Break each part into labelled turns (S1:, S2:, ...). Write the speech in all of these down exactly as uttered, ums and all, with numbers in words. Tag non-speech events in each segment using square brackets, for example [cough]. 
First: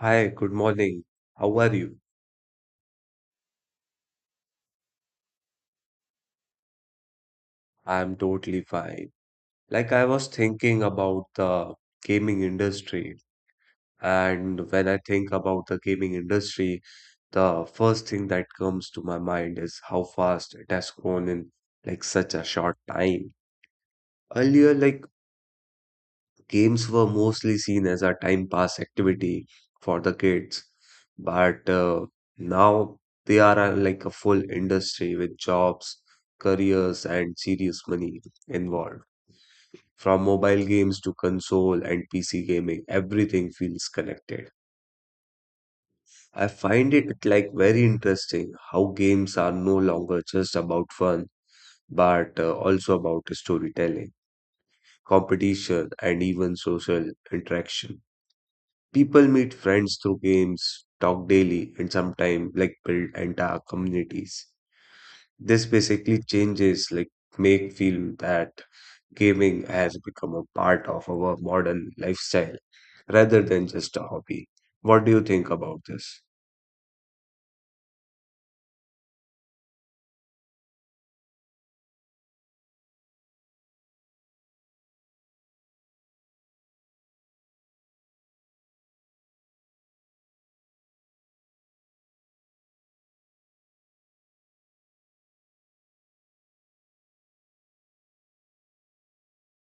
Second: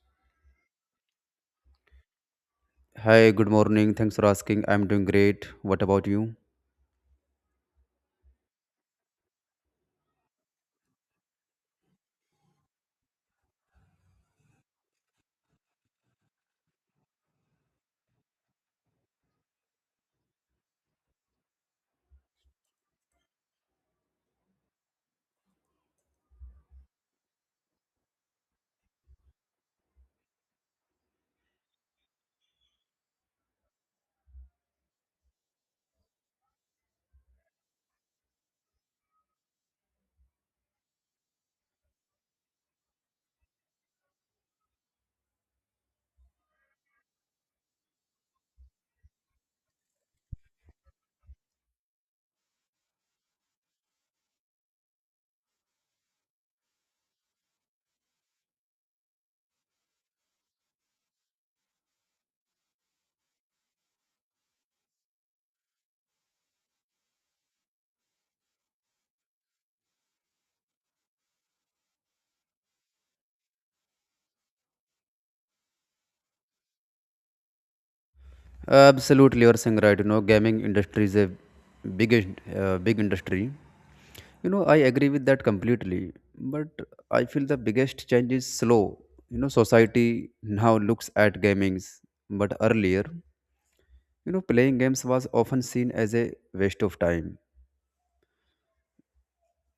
S1: Hi, good morning. How are you?
S2: Hi, good morning. Thanks for asking. I'm doing great. What about you?
S1: I'm totally fine. Like I was thinking about the gaming industry, and when I think about the gaming industry, the first thing that comes to my mind is how fast it has grown in like such a short time. Earlier, like games were mostly seen as a time pass activity for the kids, but uh, now they are uh, like a full industry with jobs, careers, and serious money involved. From mobile games to console and P C gaming, everything feels connected. I find it like very interesting how games are no longer just about fun, but uh, also about storytelling, competition, and even social interaction. People meet friends through games, talk daily, and sometimes like build entire communities. This basically changes like make feel that gaming has become a part of our modern lifestyle rather than just a hobby. What do you think about this?
S2: Absolutely, you're saying right. You know, gaming industry is a big, in- uh, big industry. You know, I agree with that completely. But I feel the biggest change is slow. You know, society now looks at gamings, but earlier, you know, playing games was often seen as a waste of time.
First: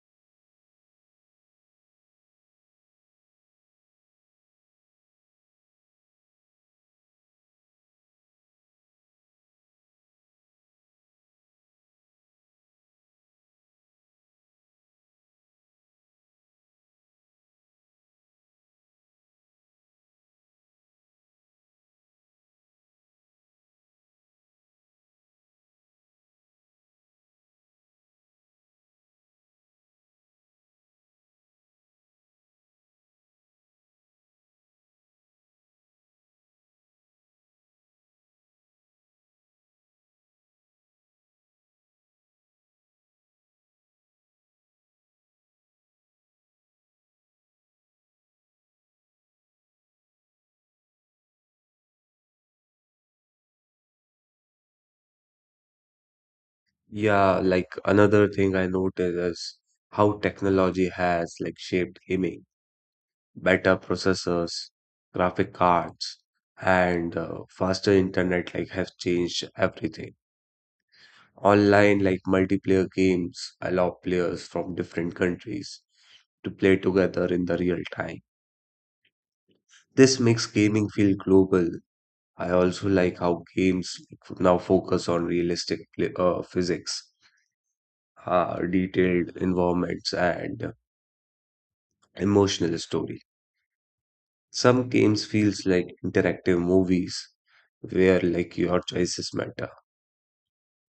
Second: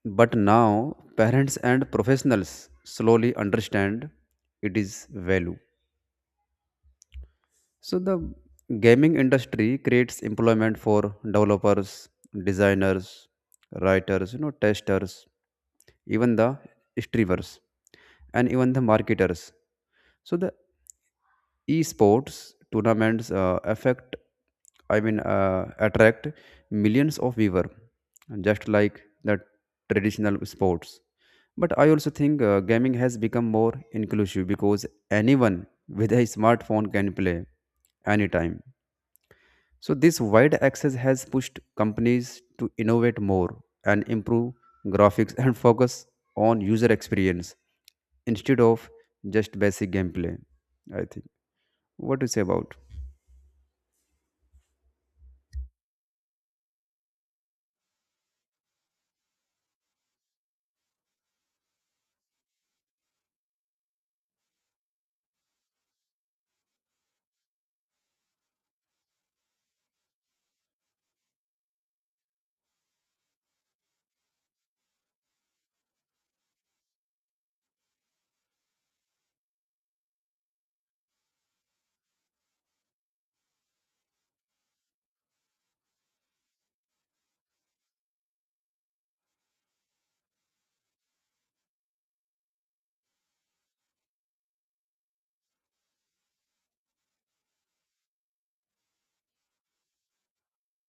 S2: But now, parents and professionals slowly understand it is value. So the gaming industry creates employment for developers, designers, writers, you know, testers, even the streamers, and even the marketers. So the esports tournaments uh, affect, I mean, uh, attract millions of viewers, just like the traditional sports. But I also think uh, gaming has become more inclusive because anyone with a smartphone can play anytime, so this wide access has pushed companies to innovate more and improve graphics and focus on user experience instead of just basic gameplay, I think. What do you say about?
S1: Yeah, like another thing I noticed is how technology has like shaped gaming. Better processors, graphic cards, and uh, faster internet like have changed everything. Online, like multiplayer games, allow players from different countries to play together in the real time. This makes gaming feel global. I also like how games now focus on realistic pl- uh, physics, uh, detailed environments, and emotional story. Some games feels like interactive movies where like your choices matter.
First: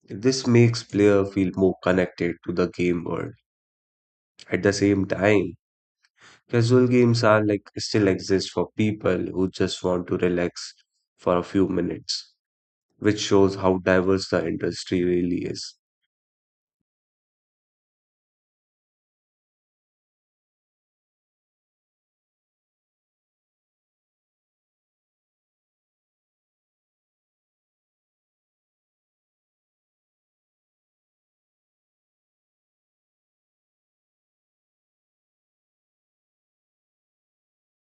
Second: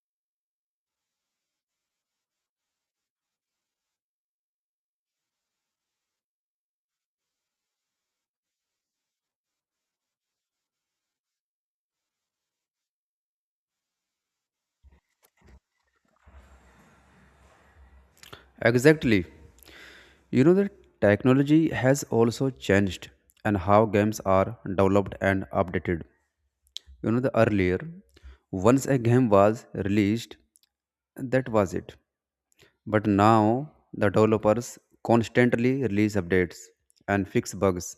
S1: This makes player feel more connected to the game world. At the same time, casual games are like still exist for people who just want to relax for a few minutes, which shows how diverse the industry really is.
S2: Exactly. You know that technology has also changed and how games are developed and updated. You know the earlier, once a game was released, that was it. But now the developers constantly release updates and fix bugs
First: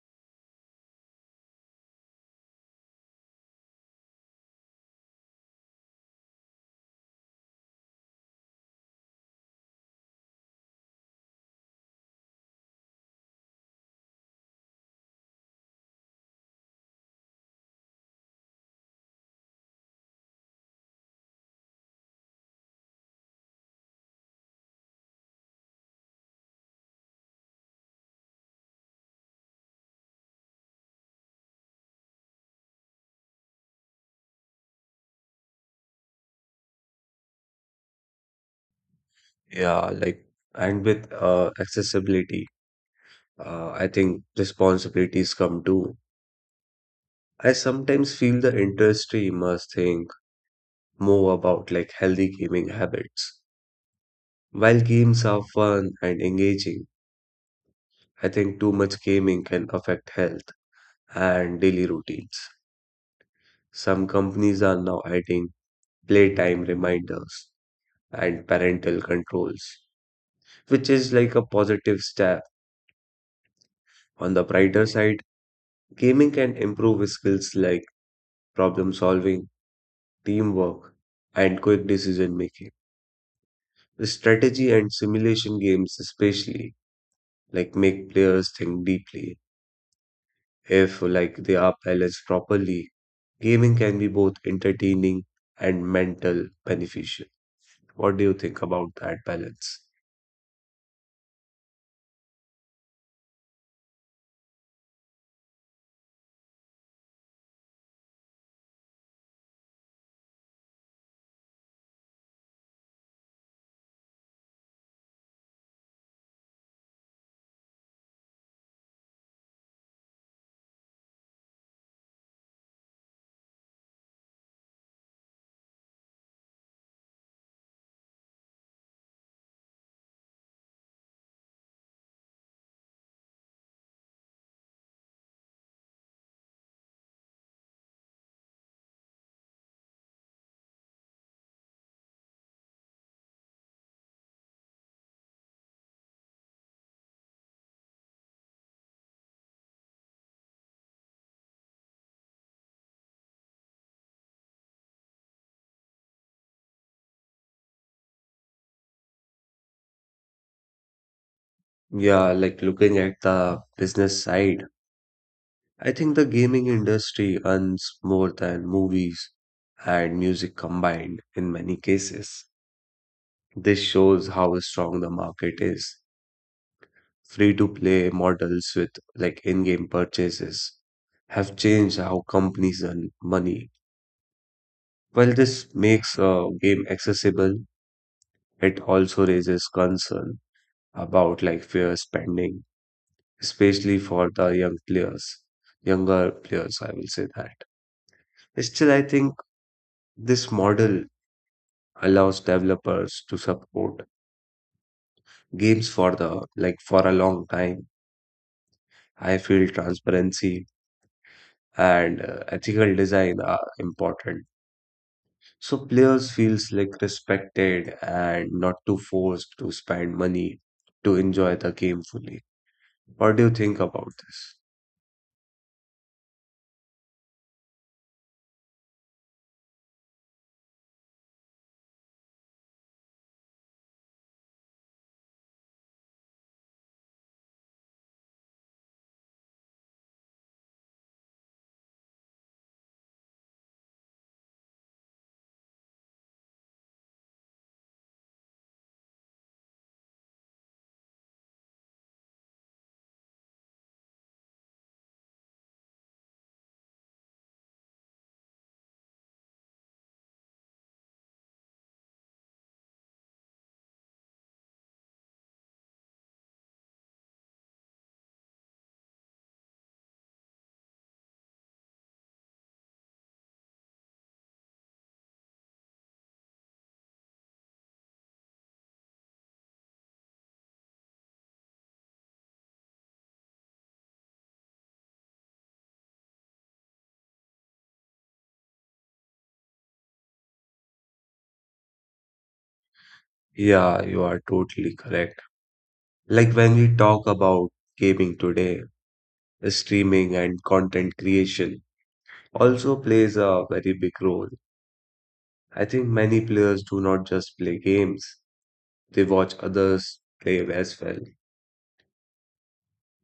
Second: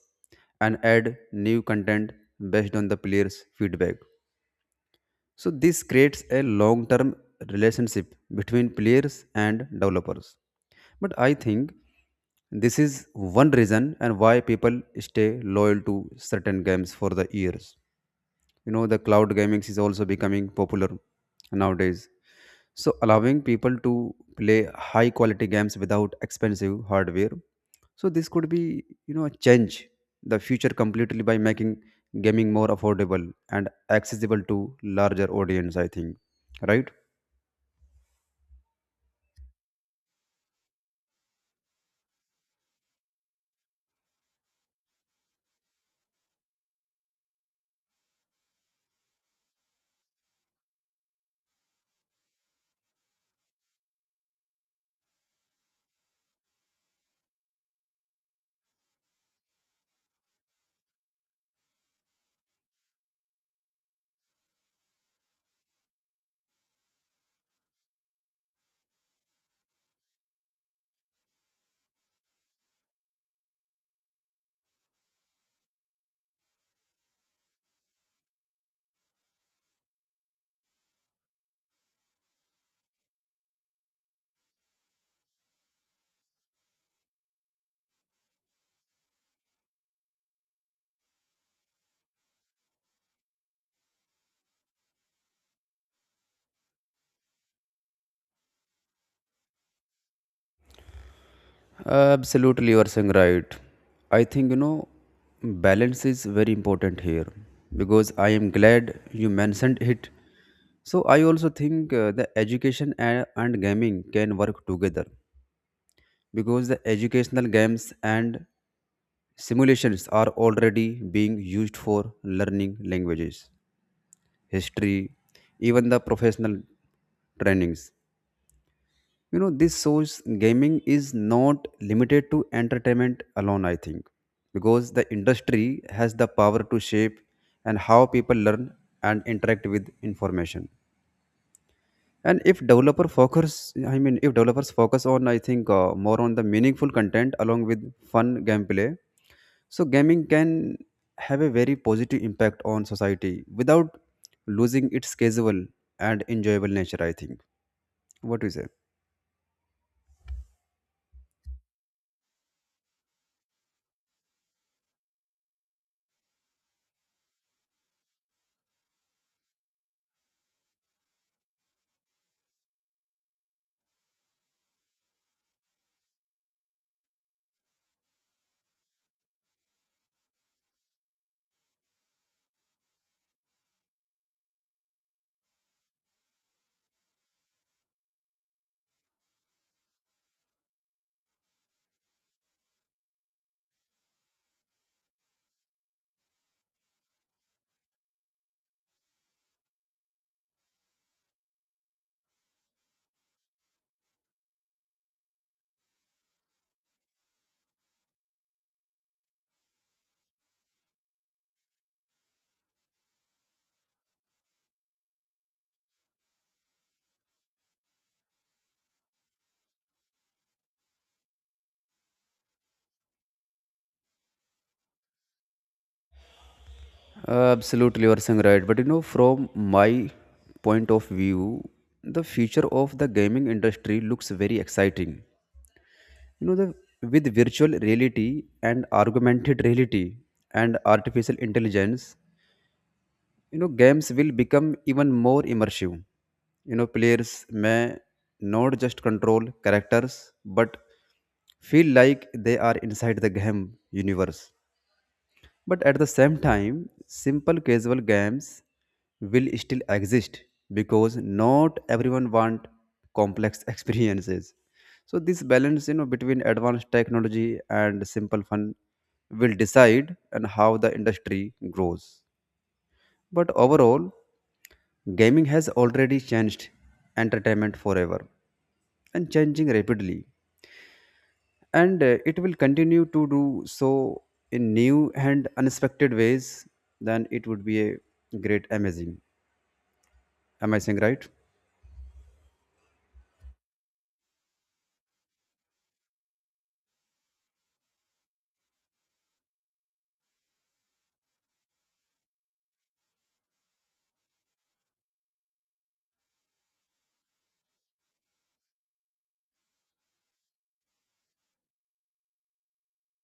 S2: and add new content based on the player's feedback. So this creates a long-term relationship between players and developers. But I think this is one reason and why people stay loyal to certain games for the years. You know, the cloud gaming is also becoming popular nowadays, so allowing people to play high quality games without expensive hardware, so this could be, you know, change the future completely by making gaming more affordable and accessible to larger audience, I think, right?
S1: Yeah, like and with uh, accessibility, uh, I think responsibilities come too. I sometimes feel the industry must think more about like healthy gaming habits. While games are fun and engaging, I think too much gaming can affect health and daily routines. Some companies are now adding playtime reminders, and parental controls, which is like a positive step. On the brighter side, gaming can improve skills like problem solving, teamwork, and quick decision making. Strategy and simulation games, especially, like make players think deeply. If like they are balanced properly, gaming can be both entertaining and mental beneficial. What do you think about that balance?
S2: Absolutely, you are saying right. I think, you know, balance is very important here because I am glad you mentioned it. So I also think uh, the education and, and gaming can work together because the educational games and simulations are already being used for learning languages, history, even the professional trainings. You know, this shows gaming is not limited to entertainment alone, I think, because the industry has the power to shape and how people learn and interact with information. And if developer focus, I mean, if developers focus on, I think, uh, more on the meaningful content along with fun gameplay, so gaming can have a very positive impact on society without losing its casual and enjoyable nature, I think. What do you say?
S1: Yeah, like looking at the business side. I think the gaming industry earns more than movies and music combined in many cases. This shows how strong the market is. Free to play models with like in game purchases have changed how companies earn money. While this makes a game accessible, it also raises concern about like fair spending, especially for the young players, younger players, I will say that. Still, I think this model allows developers to support games for the like for a long time. I feel transparency and uh, ethical design are important. So players feels like respected and not too forced to spend money to enjoy the game fully. What do you think about this?
S2: Uh, Absolutely, you are saying right. But you know, from my point of view, the future of the gaming industry looks very exciting. You know, the with virtual reality and augmented reality and artificial intelligence, you know, games will become even more immersive. You know, players may not just control characters, but feel like they are inside the game universe. But at the same time, simple casual games will still exist because not everyone want complex [laughs] experiences. So this balance, you know, between advanced technology and simple fun will decide and how the industry grows. But overall, gaming has already changed entertainment forever and changing rapidly, and uh, it will continue to do so in new and unexpected ways. Then it would be a great amazing. Am I saying right?
S1: Yeah, you are totally correct. Like when we talk about gaming today, streaming and content creation also plays a very big role. I think many players do not just play games, they watch others play as well.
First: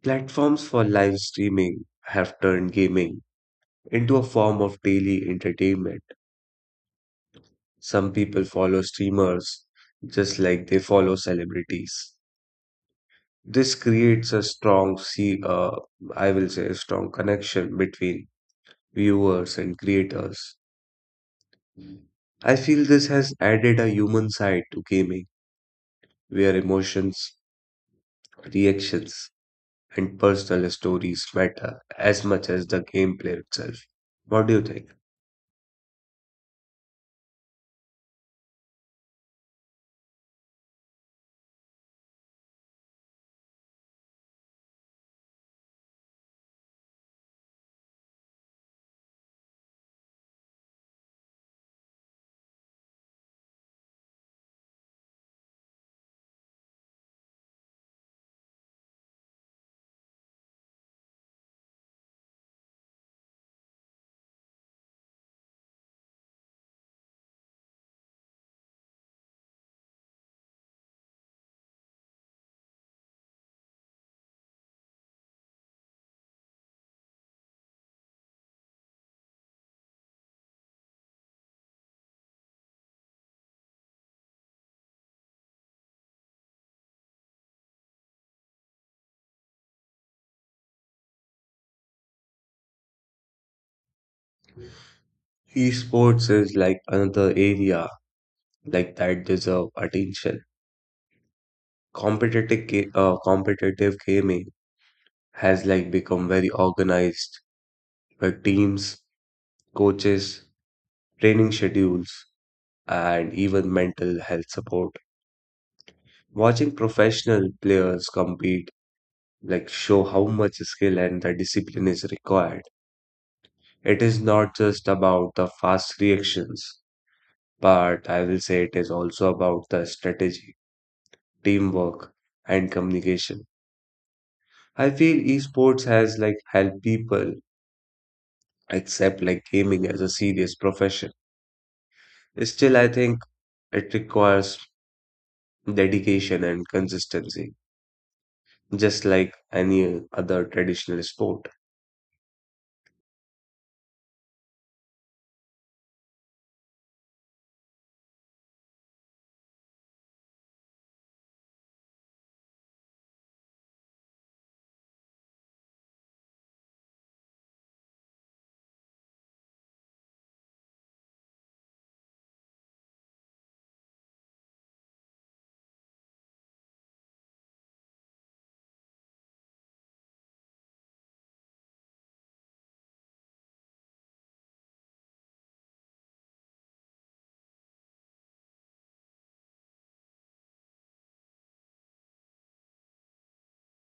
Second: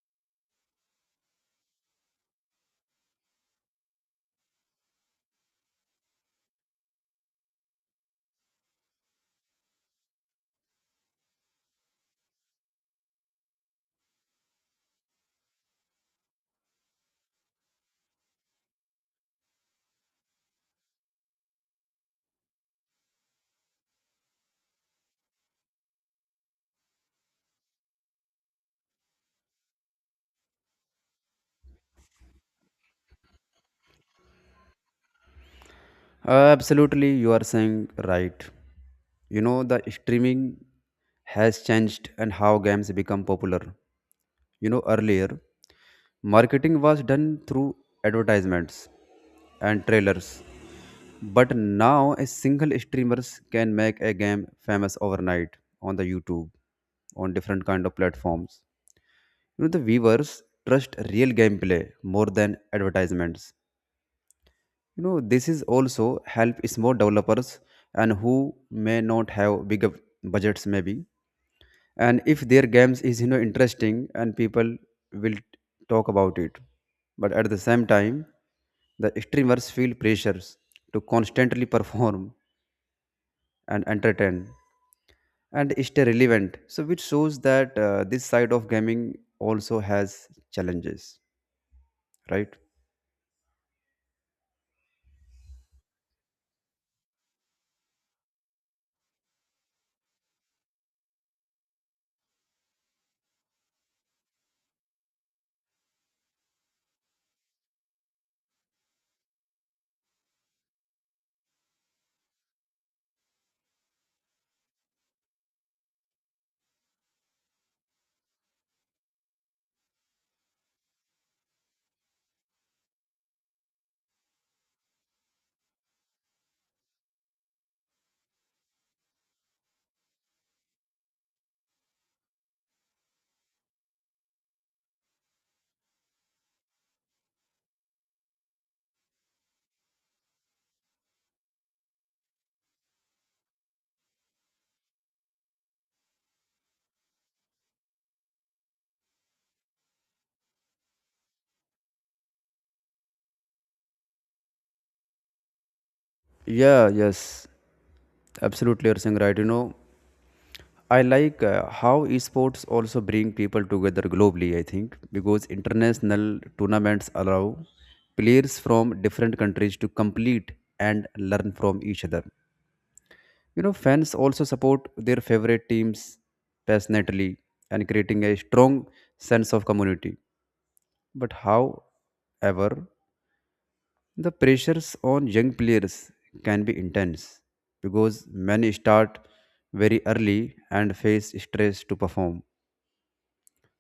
S1: Platforms for live streaming have turned gaming into a form of daily entertainment. Some people follow streamers just like they follow celebrities. This creates a strong, see, uh, I will say, a strong connection between viewers and creators. I feel this has added a human side to gaming, where emotions, reactions, and personal stories matter as much as the gameplay itself. What do you think?
S2: Uh, absolutely, you are saying right. You know the streaming has changed and how games become popular. You know earlier marketing was done through advertisements and trailers, but now a single streamers can make a game famous overnight on the YouTube, on different kind of platforms. You know the viewers trust real gameplay more than advertisements. You know this is also help small developers and who may not have bigger budgets maybe, and if their games is, you know, interesting and people will talk about it. But at the same time, the streamers feel pressures to constantly [laughs] perform and entertain and stay relevant, so which shows that uh, this side of gaming also has challenges, right?
S1: Esports is like another area like that deserve attention. Competitive ga- uh, competitive gaming has like become very organized where teams, coaches, training schedules, and even mental health support. Watching professional players compete like show how much skill and the discipline is required. It is not just about the fast reactions but I will say it is also about the strategy, teamwork, and communication. I feel esports has like helped people accept like gaming as a serious profession. Still, I think it requires dedication and consistency, just like any other traditional sport.
S2: Yeah, yes, absolutely, you're saying right. You know, I like uh, how esports also bring people together globally, I think, because international tournaments allow players from different countries to compete and learn from each other. You know, fans also support their favorite teams passionately and creating a strong sense of community. But however, the pressures on young players can be intense because many start very early and face stress to perform.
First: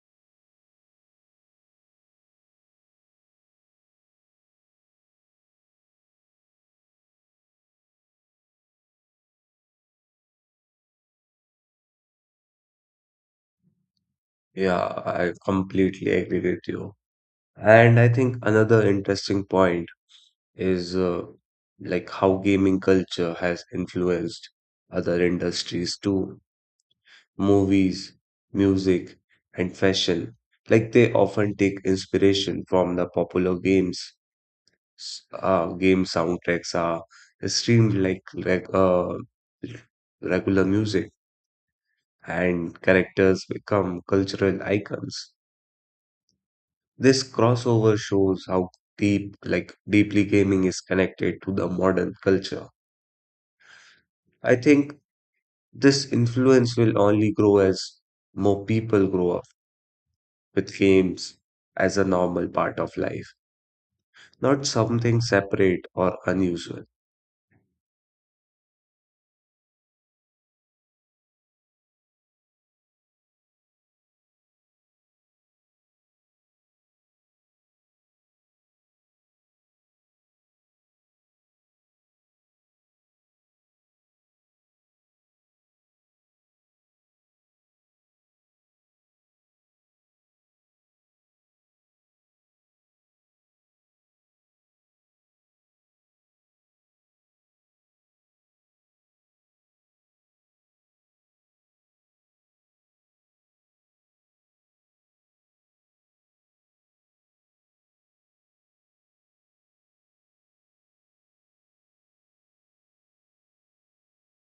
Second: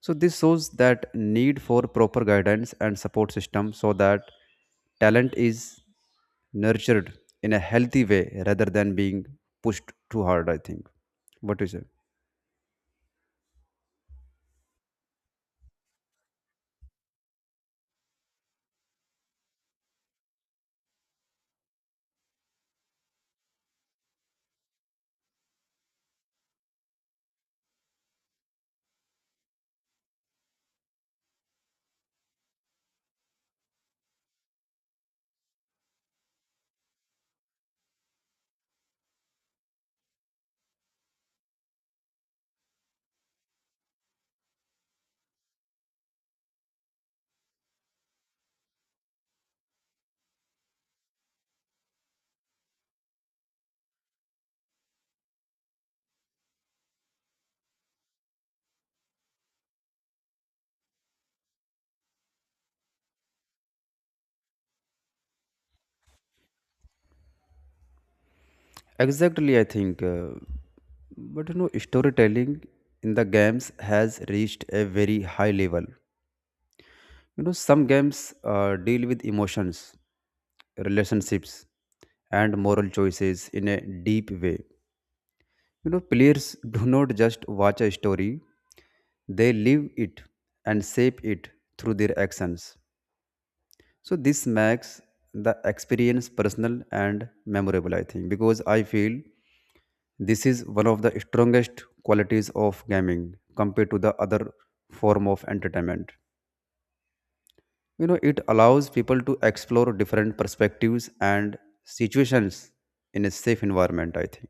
S2: So this shows that need for proper guidance and support system so that talent is nurtured in a healthy way rather than being pushed too hard, I think. What do you say?
S1: Yeah, I completely agree with you. And I think another interesting point is uh, like how gaming culture has influenced other industries too. Movies, music, and fashion, like they often take inspiration from the popular games. S- Uh, game soundtracks are streamed like like uh, regular music, and characters become cultural icons. This crossover shows how deep, like deeply, gaming is connected to the modern culture. I think this influence will only grow as more people grow up with games as a normal part of life, not something separate or unusual.
S2: Exactly, I think, uh, but you know storytelling in the games has reached a very high level. You know, some games uh, deal with emotions, relationships, and moral choices in a deep way. You know, players [laughs] do not just watch a story, they live it and shape it through their actions. So, this makes the experience personal and memorable, I think, because I feel this is one of the strongest qualities of gaming compared to the other form of entertainment. You know, it allows people to explore different perspectives and situations in a safe environment, I think.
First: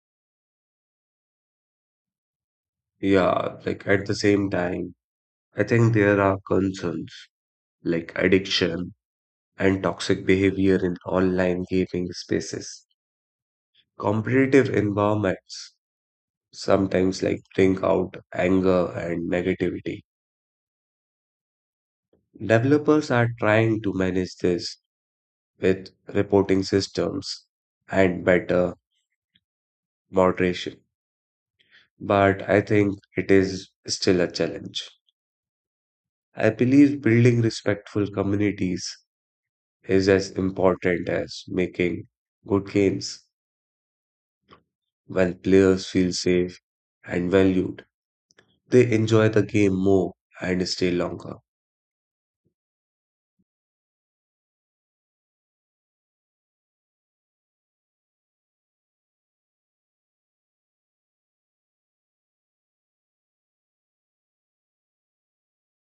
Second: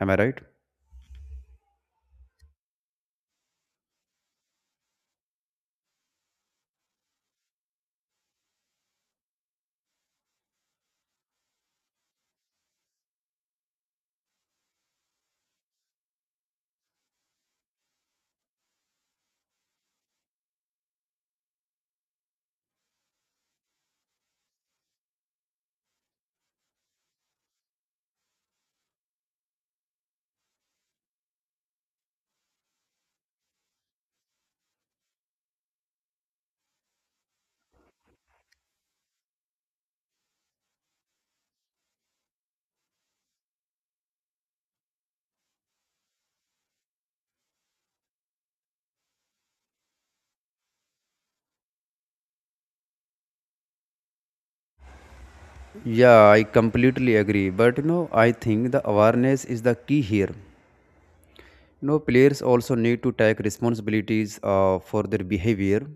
S2: Am I right?
S1: Yeah, like at the same time, I think there are concerns like addiction and toxic behavior in online gaming spaces. Competitive environments sometimes like bring out anger and negativity. Developers are trying to manage this with reporting systems and better moderation, but I think it is still a challenge. I believe building respectful communities is as important as making good games. When players feel safe and valued, they enjoy the game more and stay longer.
S2: Yeah, I completely agree, but you know I think the awareness is the key here. You know players also need to take responsibilities uh, for their behavior,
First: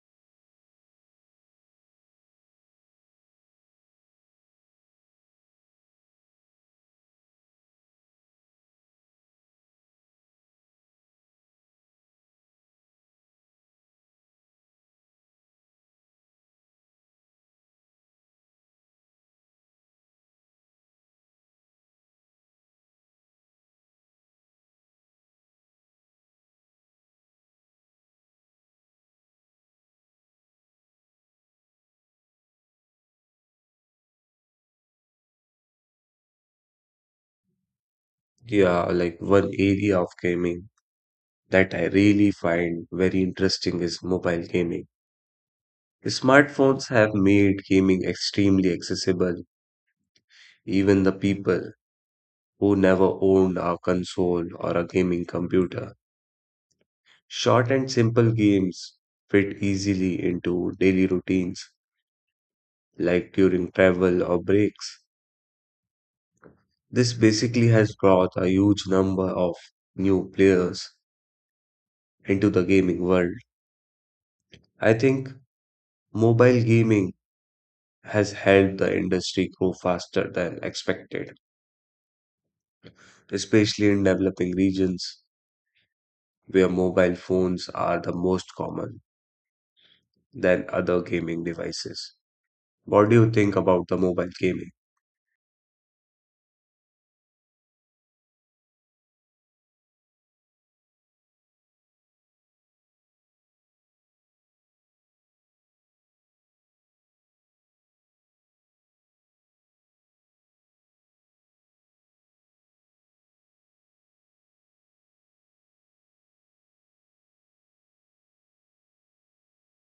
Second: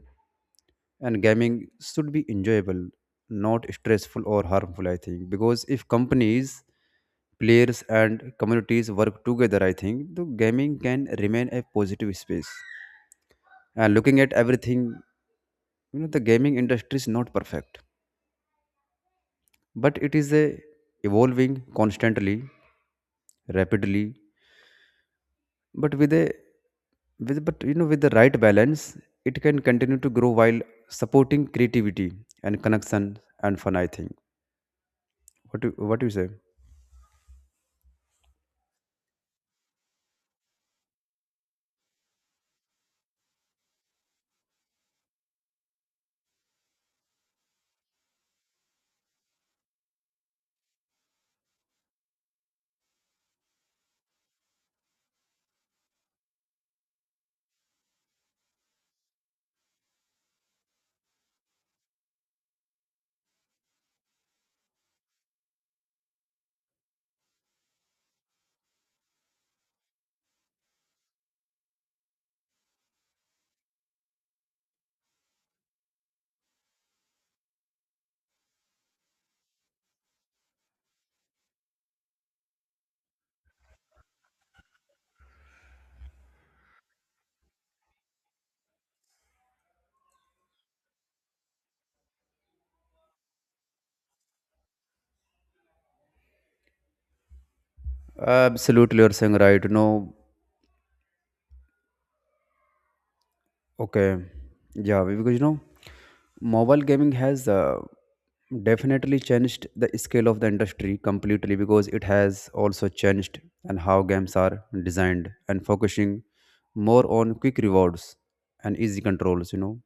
S2: and gaming should be enjoyable, not stressful or harmful, I think, because if companies, players and communities work together, I think the gaming can remain a positive space. Uh, looking at everything, you know, the gaming industry is not perfect, but it is a evolving constantly, rapidly, but with a with but you know with the right balance, it can continue to grow while supporting creativity and connection and fun, I think. What do, what do you say?
S1: Yeah, like one area of gaming that I really find very interesting is mobile gaming. Smartphones have made gaming extremely accessible, even the people who never owned a console or a gaming computer. Short and simple games fit easily into daily routines, like during travel or breaks. This basically has brought a huge number of new players into the gaming world. I think mobile gaming has helped the industry grow faster than expected, especially in developing regions where mobile phones are the most common than other gaming devices. What do you think about the mobile gaming?
S2: Absolutely, you're saying right. You know, okay. Yeah, because you know, mobile gaming has uh, definitely changed the scale of the industry completely because it has also changed and how games are designed and focusing more on quick rewards and easy controls, you know.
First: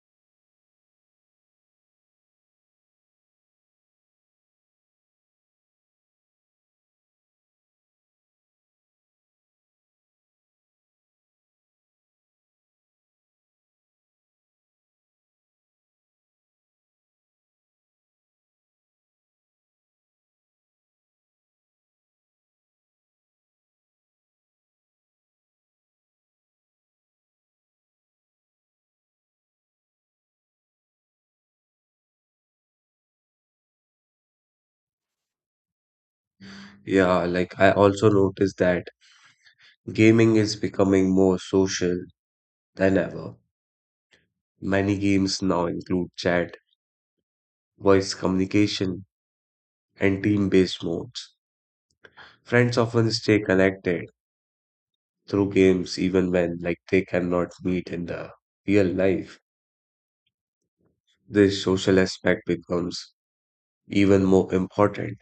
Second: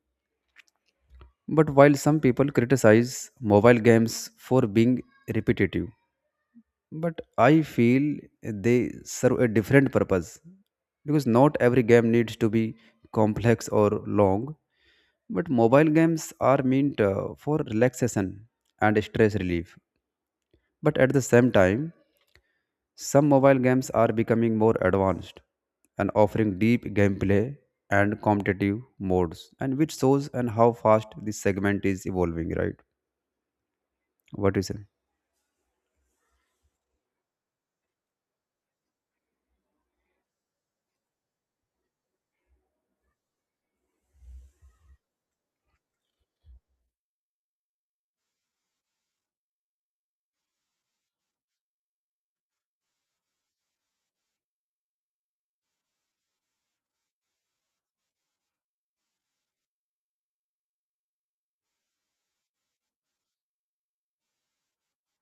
S2: But while some people criticize mobile games for being repetitive, but I feel they serve a different purpose because not every game needs to be complex or long, but mobile games are meant uh, for relaxation and stress relief. But at the same time, some mobile games are becoming more advanced and offering deep gameplay and competitive modes, and which shows and how fast this segment is evolving, right? What do you say?
S1: Yeah, like I also noticed that gaming is becoming more social than ever. Many games now include chat, voice communication, and team-based modes. Friends often stay connected through games even when like they cannot meet in the real life. This social aspect becomes even more important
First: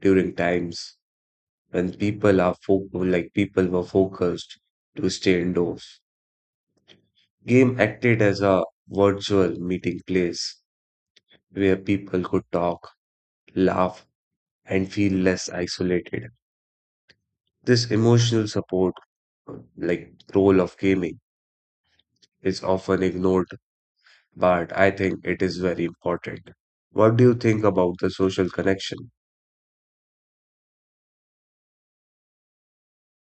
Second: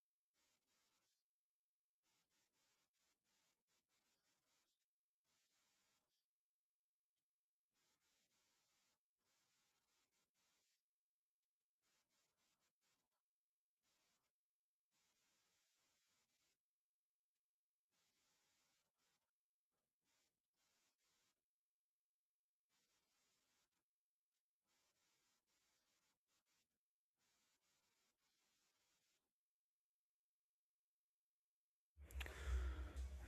S1: during times when people are fo like people were focused to stay indoors. Game acted as a virtual meeting place where people could talk, laugh, and feel less isolated. This emotional support, uh, like role of gaming, is often ignored, but I think it is very important. What do you think about the social connection?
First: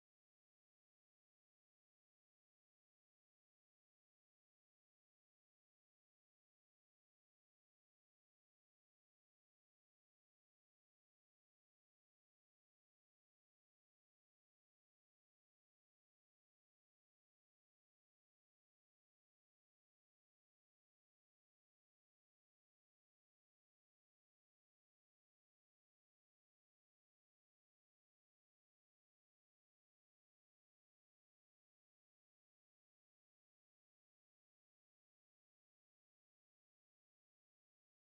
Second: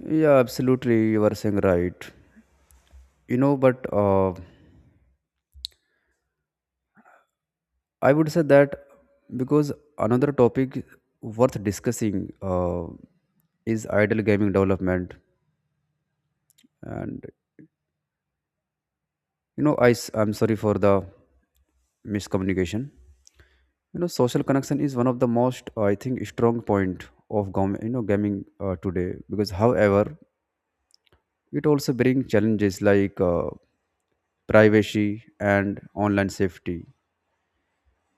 S2: Yeah, absolutely. You are saying right. You know, but uh, I would say that, because another topic worth discussing uh, is idle gaming development and, you know, I am sorry for the miscommunication. You know social connection is one of the most, I think, strong point of gam- you know gaming uh, today, because however it also brings challenges like uh, privacy and online safety. You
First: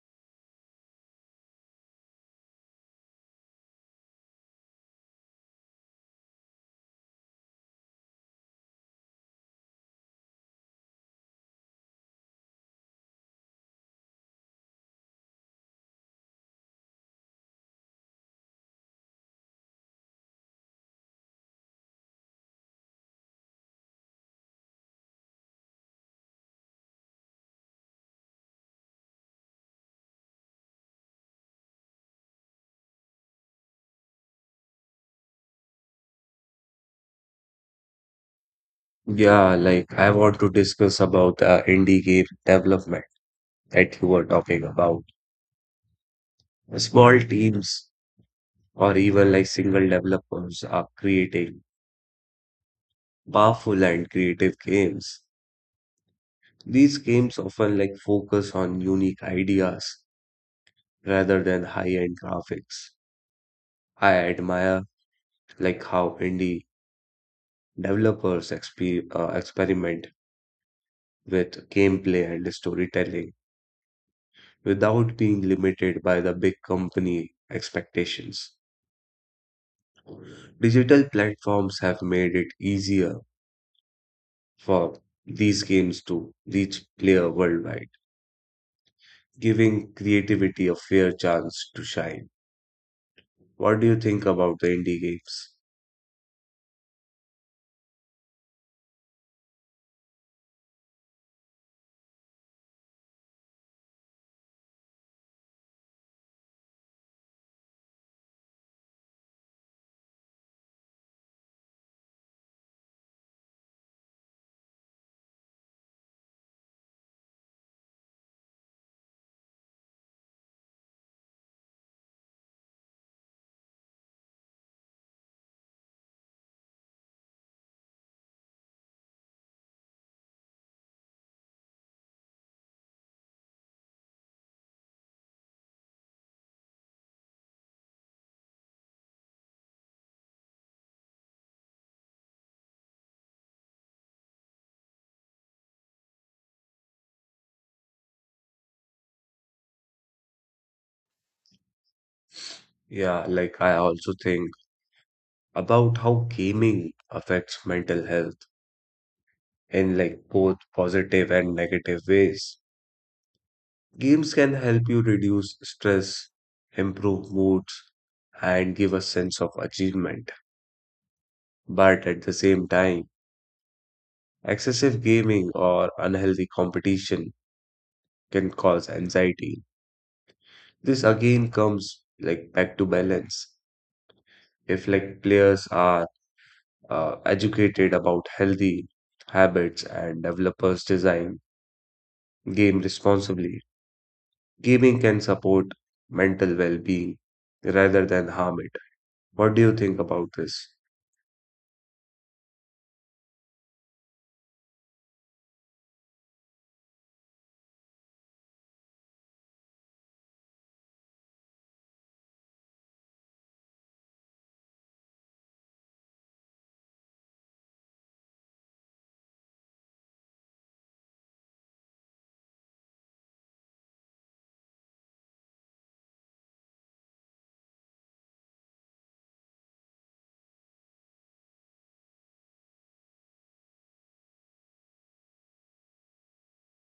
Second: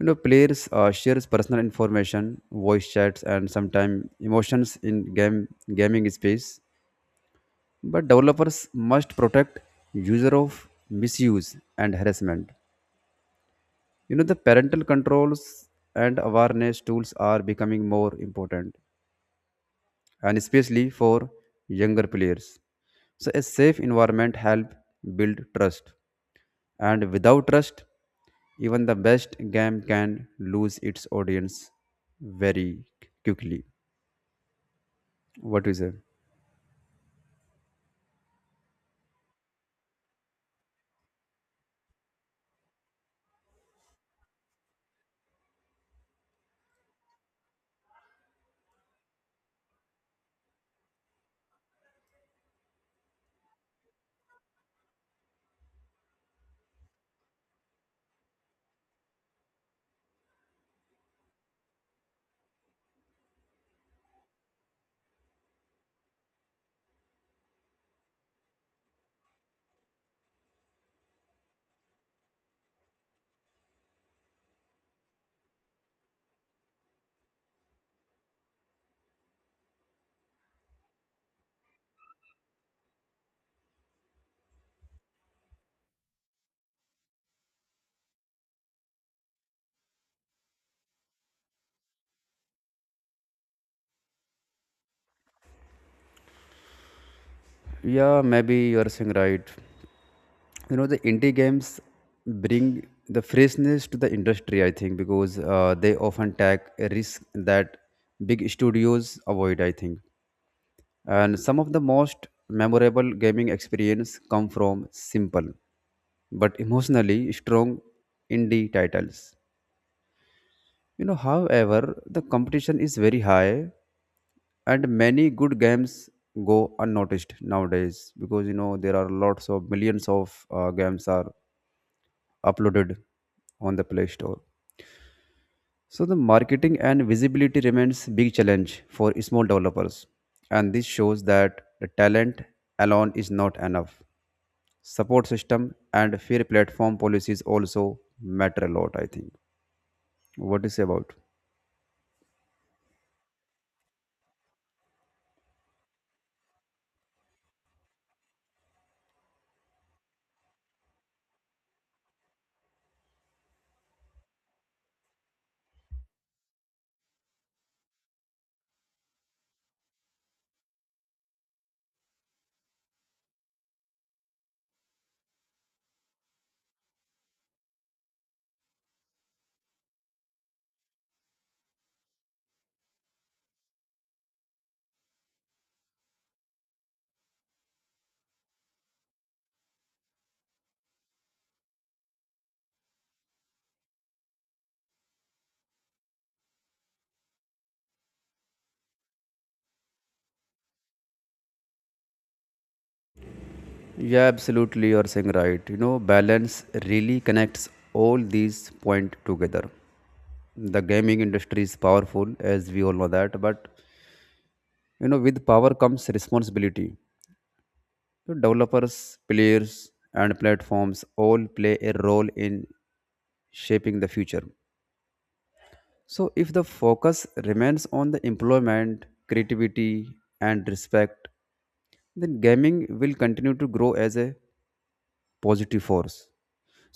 S2: know players uh, shares personal information, voice chats and sometimes emotions in game gaming space, but developers must protect user of misuse and harassment. You know the parental controls and awareness tools are becoming more important, and especially for younger players, so a safe environment helps build trust, and without trust even the best game can lose its audience very quickly. What is it?
S1: Yeah, like I want to discuss about uh, indie game development that you were talking about. Small teams or even like single developers are creating powerful and creative games. These games often like focus on unique ideas rather than high-end graphics. I admire like how indie developers exper uh, experiment with gameplay and storytelling without being limited by the big company expectations. Digital platforms have made it easier for these games to reach player worldwide, giving creativity a fair chance to shine. What do you think about the indie games?
S2: Yeah, maybe you are saying right. You know, the indie games bring the freshness to the industry, I think, because uh, they often take a risk that big studios avoid, I think. And some of the most memorable gaming experience come from simple but emotionally strong indie titles. You know, however, the competition is very high and many good games go unnoticed nowadays, because you know there are lots of millions of uh, games are uploaded on the play store, so the marketing and visibility remains big challenge for small developers, and this shows that the talent alone is not enough. Support system and fair platform policies also matter a lot, I think. What do you say about?
S1: Yeah, like I also think about how gaming affects mental health in like both positive and negative ways. Games can help you reduce stress, improve moods, and give a sense of achievement. But at the same time, excessive gaming or unhealthy competition can cause anxiety. This again comes like back to balance. If like players are uh, educated about healthy habits and developers design game responsibly, gaming can support mental well-being rather than harm it. What do you think about this?
S2: Yeah, absolutely, you're saying right. You know balance really connects all these point together. The gaming industry is powerful, as we all know that, but you know with power comes responsibility. So developers, players and platforms all play a role in shaping the future, so if the focus remains on the employment, creativity and respect, then gaming will continue to grow as a positive force.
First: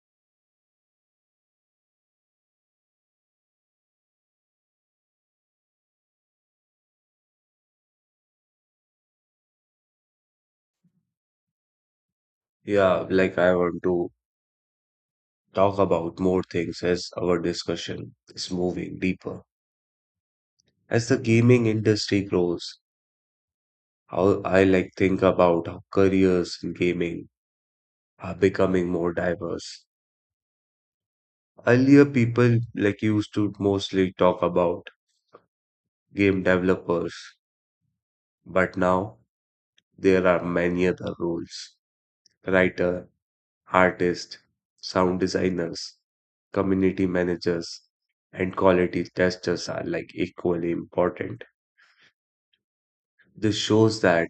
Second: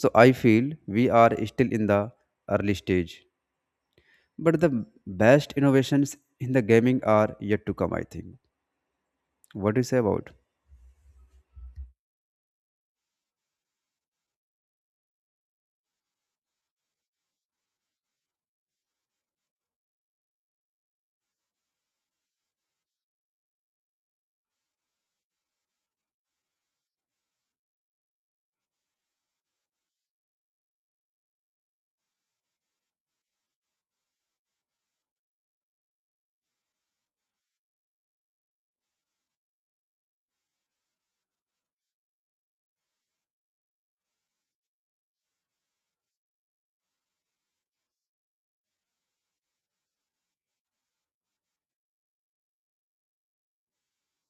S2: So I feel we are still in the early stage, but the best innovations in the gaming are yet to come, I think. What do you say about?
S1: Yeah, like I want to talk about more things as our discussion is moving deeper. As the gaming industry grows, how I like think about how careers in gaming are becoming more diverse. Earlier, people like used to mostly talk about game developers, but now there are many other roles writer, artist, sound designers, community managers, and quality testers are like equally important. This shows that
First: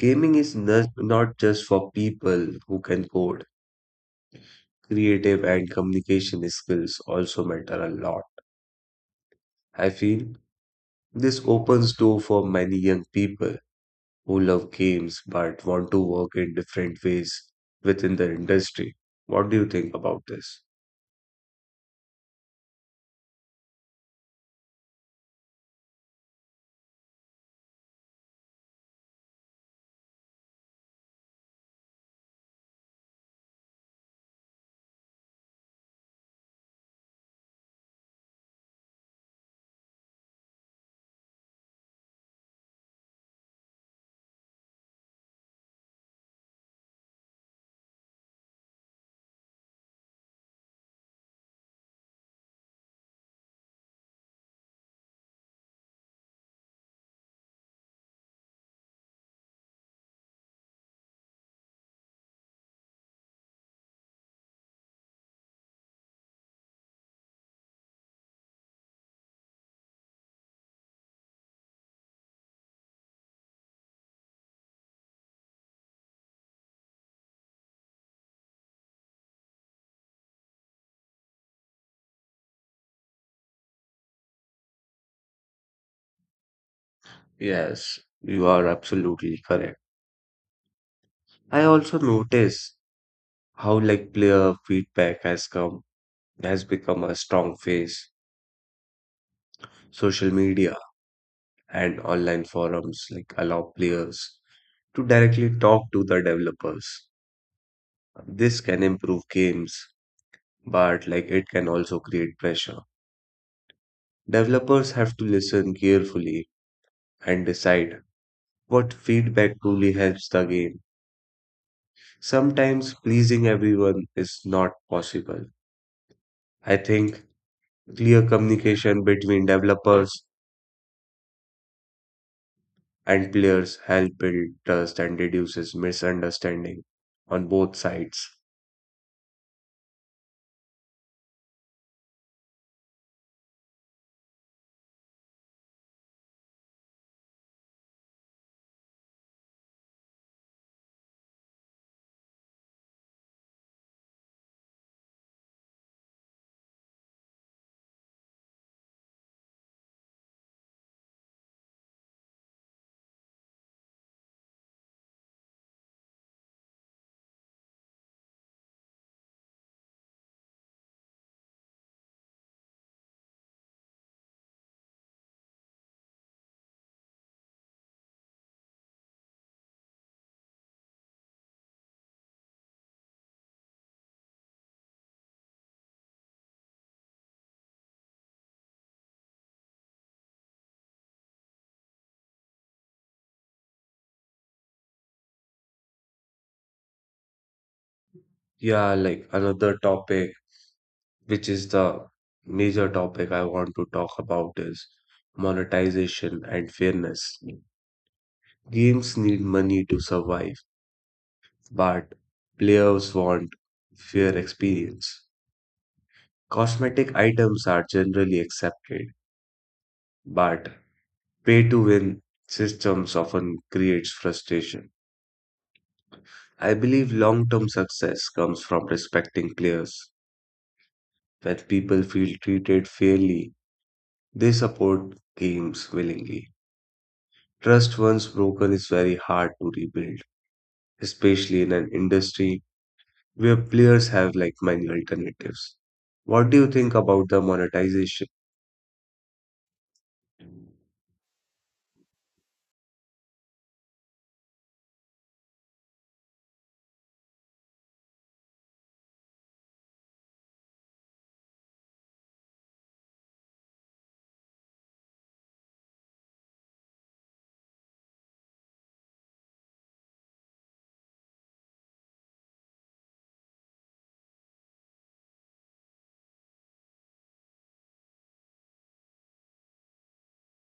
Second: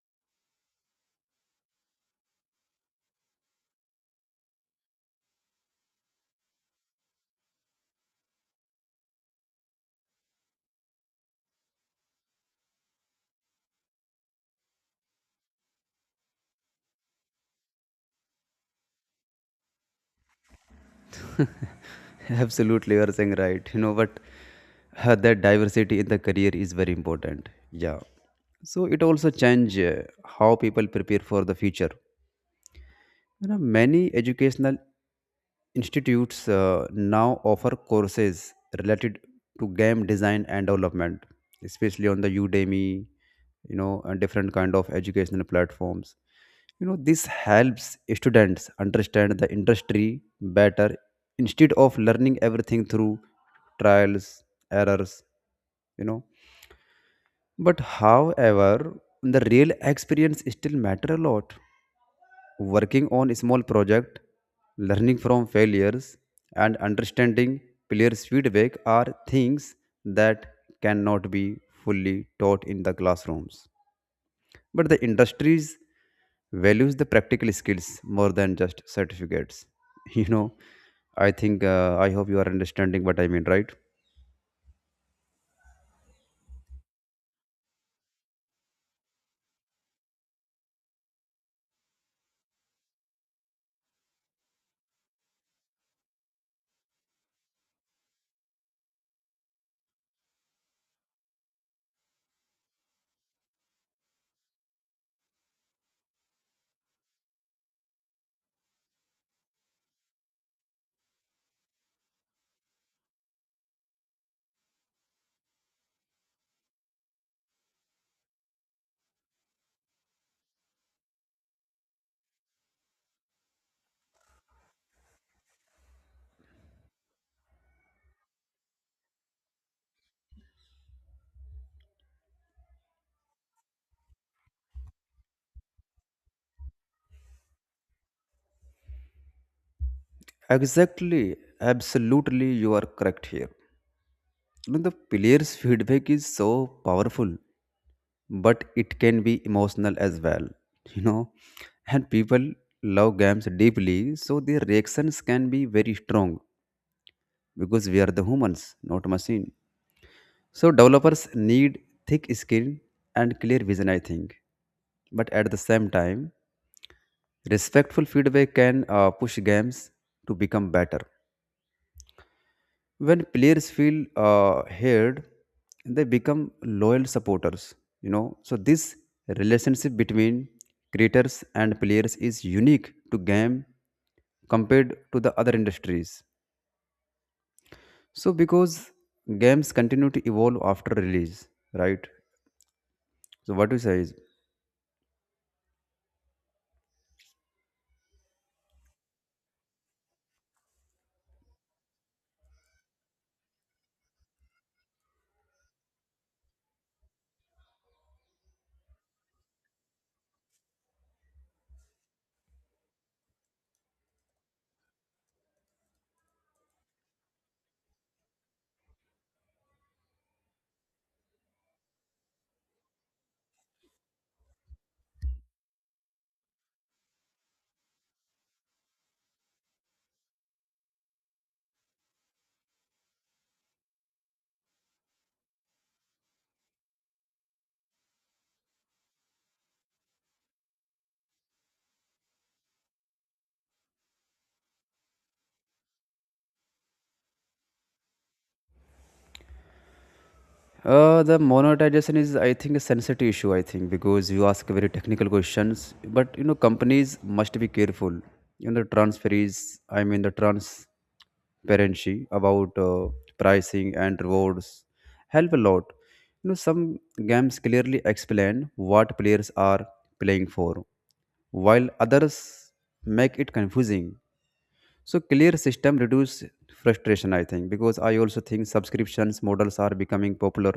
S1: gaming is n- not just for people who can code. Creative and communication skills also matter a lot. I feel this opens door for many young people who love games but want to work in different ways within the industry. What do you think about this?
S2: [laughs] Absolutely, you are saying right. You know, but uh, that diversity in the career is very important. Yeah. So it also change uh, how people prepare for the future. You know, many educational Institutes uh, now offer courses related to game design and development, especially on the Udemy, you know, and different kind of educational platforms. You know, this helps students understand the industry better instead of learning everything through trials, errors, you know. But however, the real experience still matter a lot, working on a small project, learning from failures, and understanding players' feedback are things that cannot be fully taught in the classrooms. But the industries values the practical skills more than just certificates. [laughs] You know, I think uh, I hope you are understanding what I mean, right?
S1: Yes, you are absolutely correct. I also notice how like player feedback has come has become a strong phase. Social media and online forums like allow players to directly talk to the developers. This can improve games, but like it can also create pressure. Developers have to listen carefully and decide what feedback truly helps the game. Sometimes pleasing everyone is not possible. I think clear communication between developers and players help build trust and reduces misunderstanding on both sides.
S2: Exactly, absolutely, you are correct here. You know the player's feedback is so powerful, but it can be emotional as well, you know. And people love games deeply, so their reactions can be very strong because we are the humans, not machine. So developers need thick skin and clear vision, I think. But at the same time, respectful feedback can uh, push games to become better. When players feel uh, heard, they become loyal supporters. You know, so this relationship between creators and players is unique to game compared to the other industries, so because games continue to evolve after release, right? So what do you say is
S1: Yeah, like another topic, which is the major topic I want to talk about is monetization and fairness. Games need money to survive, but players want fair experience. Cosmetic items are generally accepted, but pay to win systems often creates frustration. I believe long term success comes from respecting players. When people feel treated fairly, they support games willingly. Trust once broken is very hard to rebuild, especially in an industry where players have like many alternatives. What do you think about the monetization?
S2: Uh, the monetization is, I think, a sensitive issue. I think because you ask very technical questions, but you know, companies must be careful. You know, the transferees. I mean, the transparency about uh, pricing and rewards help a lot. You know, some games clearly explain what players are playing for, while others make it confusing. So clear system reduce frustration, I think, because I also think subscriptions models are becoming popular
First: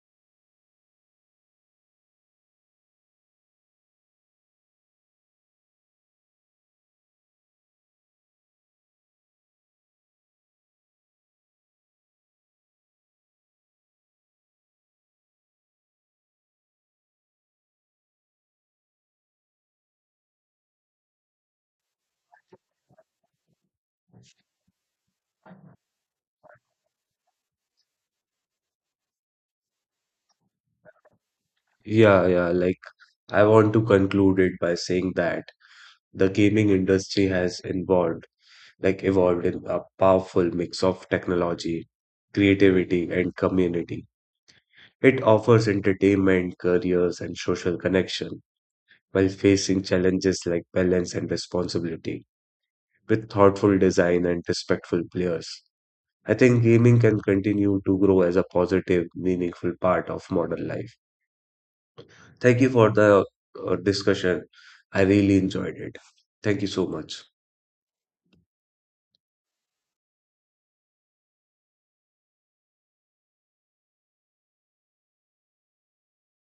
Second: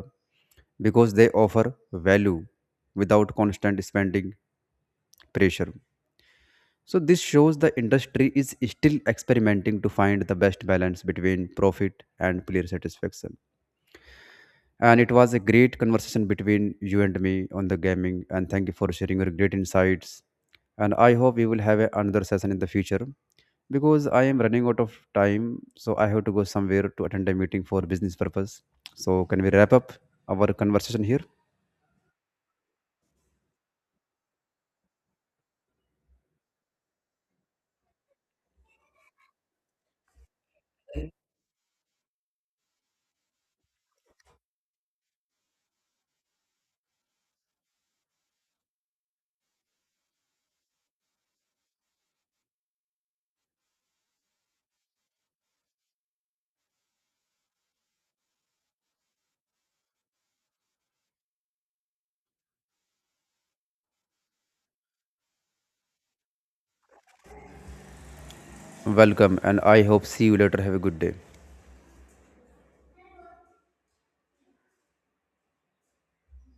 S2: because they offer value without constant spending pressure. So this shows the industry is still experimenting to find the best balance between profit and player satisfaction. And it was a great conversation between you and me on the gaming, and thank you for sharing your great insights. And I hope we will have a- another session in the future, because I am running out of time, so I have to go somewhere to attend a meeting for business purpose. So can we wrap up our conversation here?
S1: Yeah, yeah, like I want to conclude it by saying that the gaming industry has involved, like evolved in a powerful mix of technology, creativity, and community. It offers entertainment, careers, and social connection while facing challenges like balance and responsibility with thoughtful design and respectful players. I think gaming can continue to grow as a positive, meaningful part of modern life. Thank you for the uh, discussion. I really enjoyed it. Thank you so much.
S2: Welcome, and I hope see you later. Have a good day.